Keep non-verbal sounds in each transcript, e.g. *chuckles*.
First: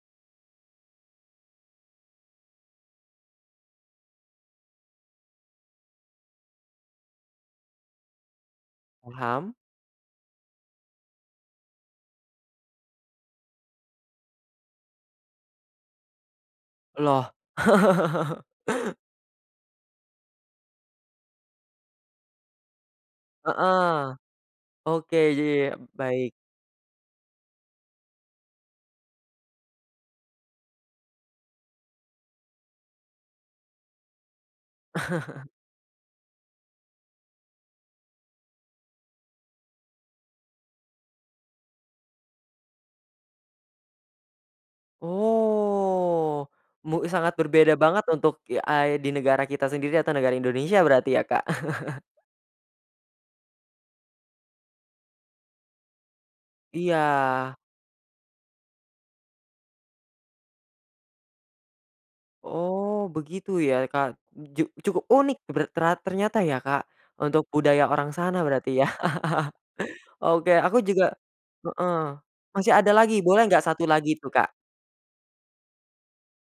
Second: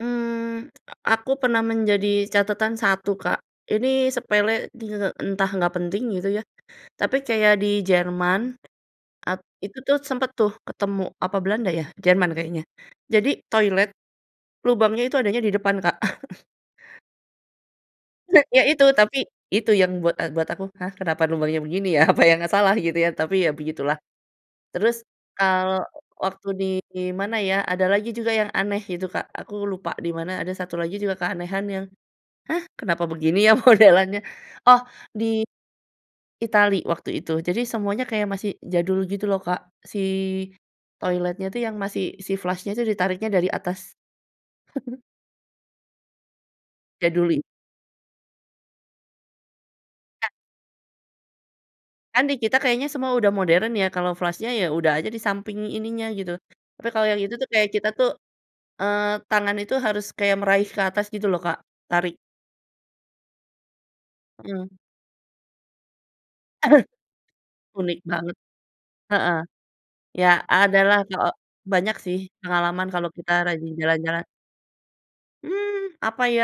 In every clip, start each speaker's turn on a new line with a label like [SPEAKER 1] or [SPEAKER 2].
[SPEAKER 1] Mmm, aku pernah menjadi catatan satu, Kak. Ini sepele, te te te entah nggak penting gitu ya, tapi kayak di Jerman at
[SPEAKER 2] Paham.
[SPEAKER 1] itu tuh sempet tuh ketemu apa Belanda ya, Jerman kayaknya. Jadi toilet lubangnya itu adanya di depan, Kak. *chuckles*
[SPEAKER 2] Loh. *laughs*
[SPEAKER 1] Heeh, ya itu tapi, itu yang buat buat aku, “Hah kenapa lubangnya begini ya? Apa yang salah?” gitu ya. Tapi ya begitulah.
[SPEAKER 2] Heeh.
[SPEAKER 1] Terus
[SPEAKER 2] Oke, iya iya.
[SPEAKER 1] kalau
[SPEAKER 2] Baik.
[SPEAKER 1] waktu di mana ya, ada lagi juga yang aneh gitu, Kak. Aku lupa di mana. Ada satu lagi juga keanehan yang, “Hah kenapa begini ya modelannya?” Oh, di
[SPEAKER 2] *chuckles*
[SPEAKER 1] Itali waktu itu. Jadi semuanya kayak masih jadul gitu loh, Kak. Si toiletnya tuh yang masih, si flush-nya tuh ditariknya dari atas. *giggles*
[SPEAKER 2] Oh, mu sangat
[SPEAKER 1] Jaduli.
[SPEAKER 2] berbeda banget untuk ya, ah, di negara kita sendiri atau negara Indonesia berarti ya, Kak? *chuckles*
[SPEAKER 1] Kan di kita kayaknya semua udah moderen ya. Kalau flush-nya ya udah aja di samping ininya gitu. Tapi kalau yang itu tuh
[SPEAKER 2] Iya.
[SPEAKER 1] kayak kita tuh eee, tangan itu harus kayak meraih ke atas gitu loh, Kak, tarik.
[SPEAKER 2] Oh begitu ya, Kak. Ju
[SPEAKER 1] Mhm.
[SPEAKER 2] cukup unik ber tera ternyata ya,
[SPEAKER 1] Aha.
[SPEAKER 2] Kak, untuk budaya
[SPEAKER 1] Unik
[SPEAKER 2] orang
[SPEAKER 1] banget.
[SPEAKER 2] sana berarti ya.
[SPEAKER 1] Heeh.
[SPEAKER 2] *chuckles*
[SPEAKER 1] Ya
[SPEAKER 2] Oke aku
[SPEAKER 1] adalah
[SPEAKER 2] juga
[SPEAKER 1] kao banyak sih
[SPEAKER 2] mhm, masih
[SPEAKER 1] pengalaman
[SPEAKER 2] ada
[SPEAKER 1] kalau
[SPEAKER 2] lagi,
[SPEAKER 1] kita
[SPEAKER 2] boleh nggak
[SPEAKER 1] rajin
[SPEAKER 2] satu lagi
[SPEAKER 1] jalan-jalan.
[SPEAKER 2] tuh, Kak?
[SPEAKER 1] Mmm, apa ya,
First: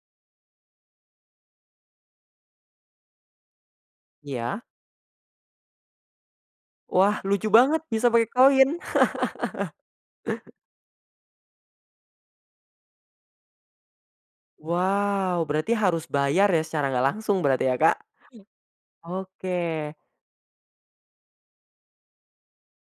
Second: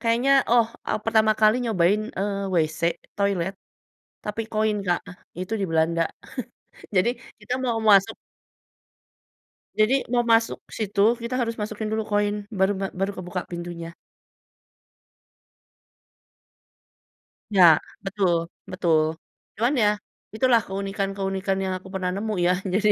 [SPEAKER 1] kayaknya oh, ah, pertama kali nyobain, eee, WC, toilet, tapi
[SPEAKER 2] Iya.
[SPEAKER 1] koin, Kak. Itu di Belanda. *chuckles* Jadi
[SPEAKER 2] Wah lucu
[SPEAKER 1] kita mau
[SPEAKER 2] banget bisa
[SPEAKER 1] masuk
[SPEAKER 2] pakai koin. *laughs*
[SPEAKER 1] jadi mau masuk situ, kita harus masukin dulu koin baru ma baru kebuka pintunya.
[SPEAKER 2] Wow! Berarti harus bayar ya secara nggak langsung
[SPEAKER 1] Ya,
[SPEAKER 2] berarti ya, Kak.
[SPEAKER 1] betul, betul. Cuman ya,
[SPEAKER 2] Oke.
[SPEAKER 1] itulah keunikan-keunikan yang aku pernah nemu ya. Jadi,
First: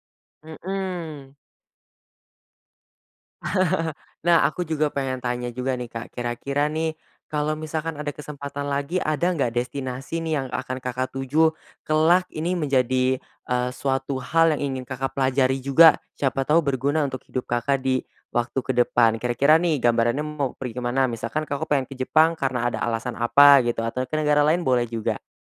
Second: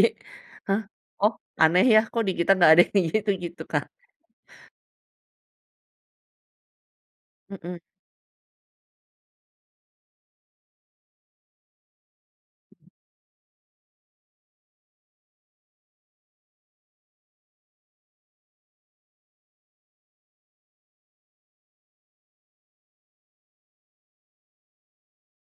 [SPEAKER 1] "Hah! oh,
[SPEAKER 2] Mhm.
[SPEAKER 1] aneh ya, kok di kita nggak ada gitu gitu, Kak.
[SPEAKER 2] *chuckles* Nah aku juga pengen tanya juga nih, Kak. Kira-kira nih kalau
[SPEAKER 1] Mhm.
[SPEAKER 2] misalkan ada kesempatan lagi, ada enggak destinasi nih yang akan Kakak tuju, kelak Ini menjadi, eee, suatu hal yang ingin Kakak pelajari juga, siapa tahu berguna untuk hidup Kakak di waktu ke depan. Kira-kira nih gambarannya mau pergi ke mana? Misalkan Kakak pengen ke Jepang karena ada alasan apa gitu, atau ke negara lain boleh juga.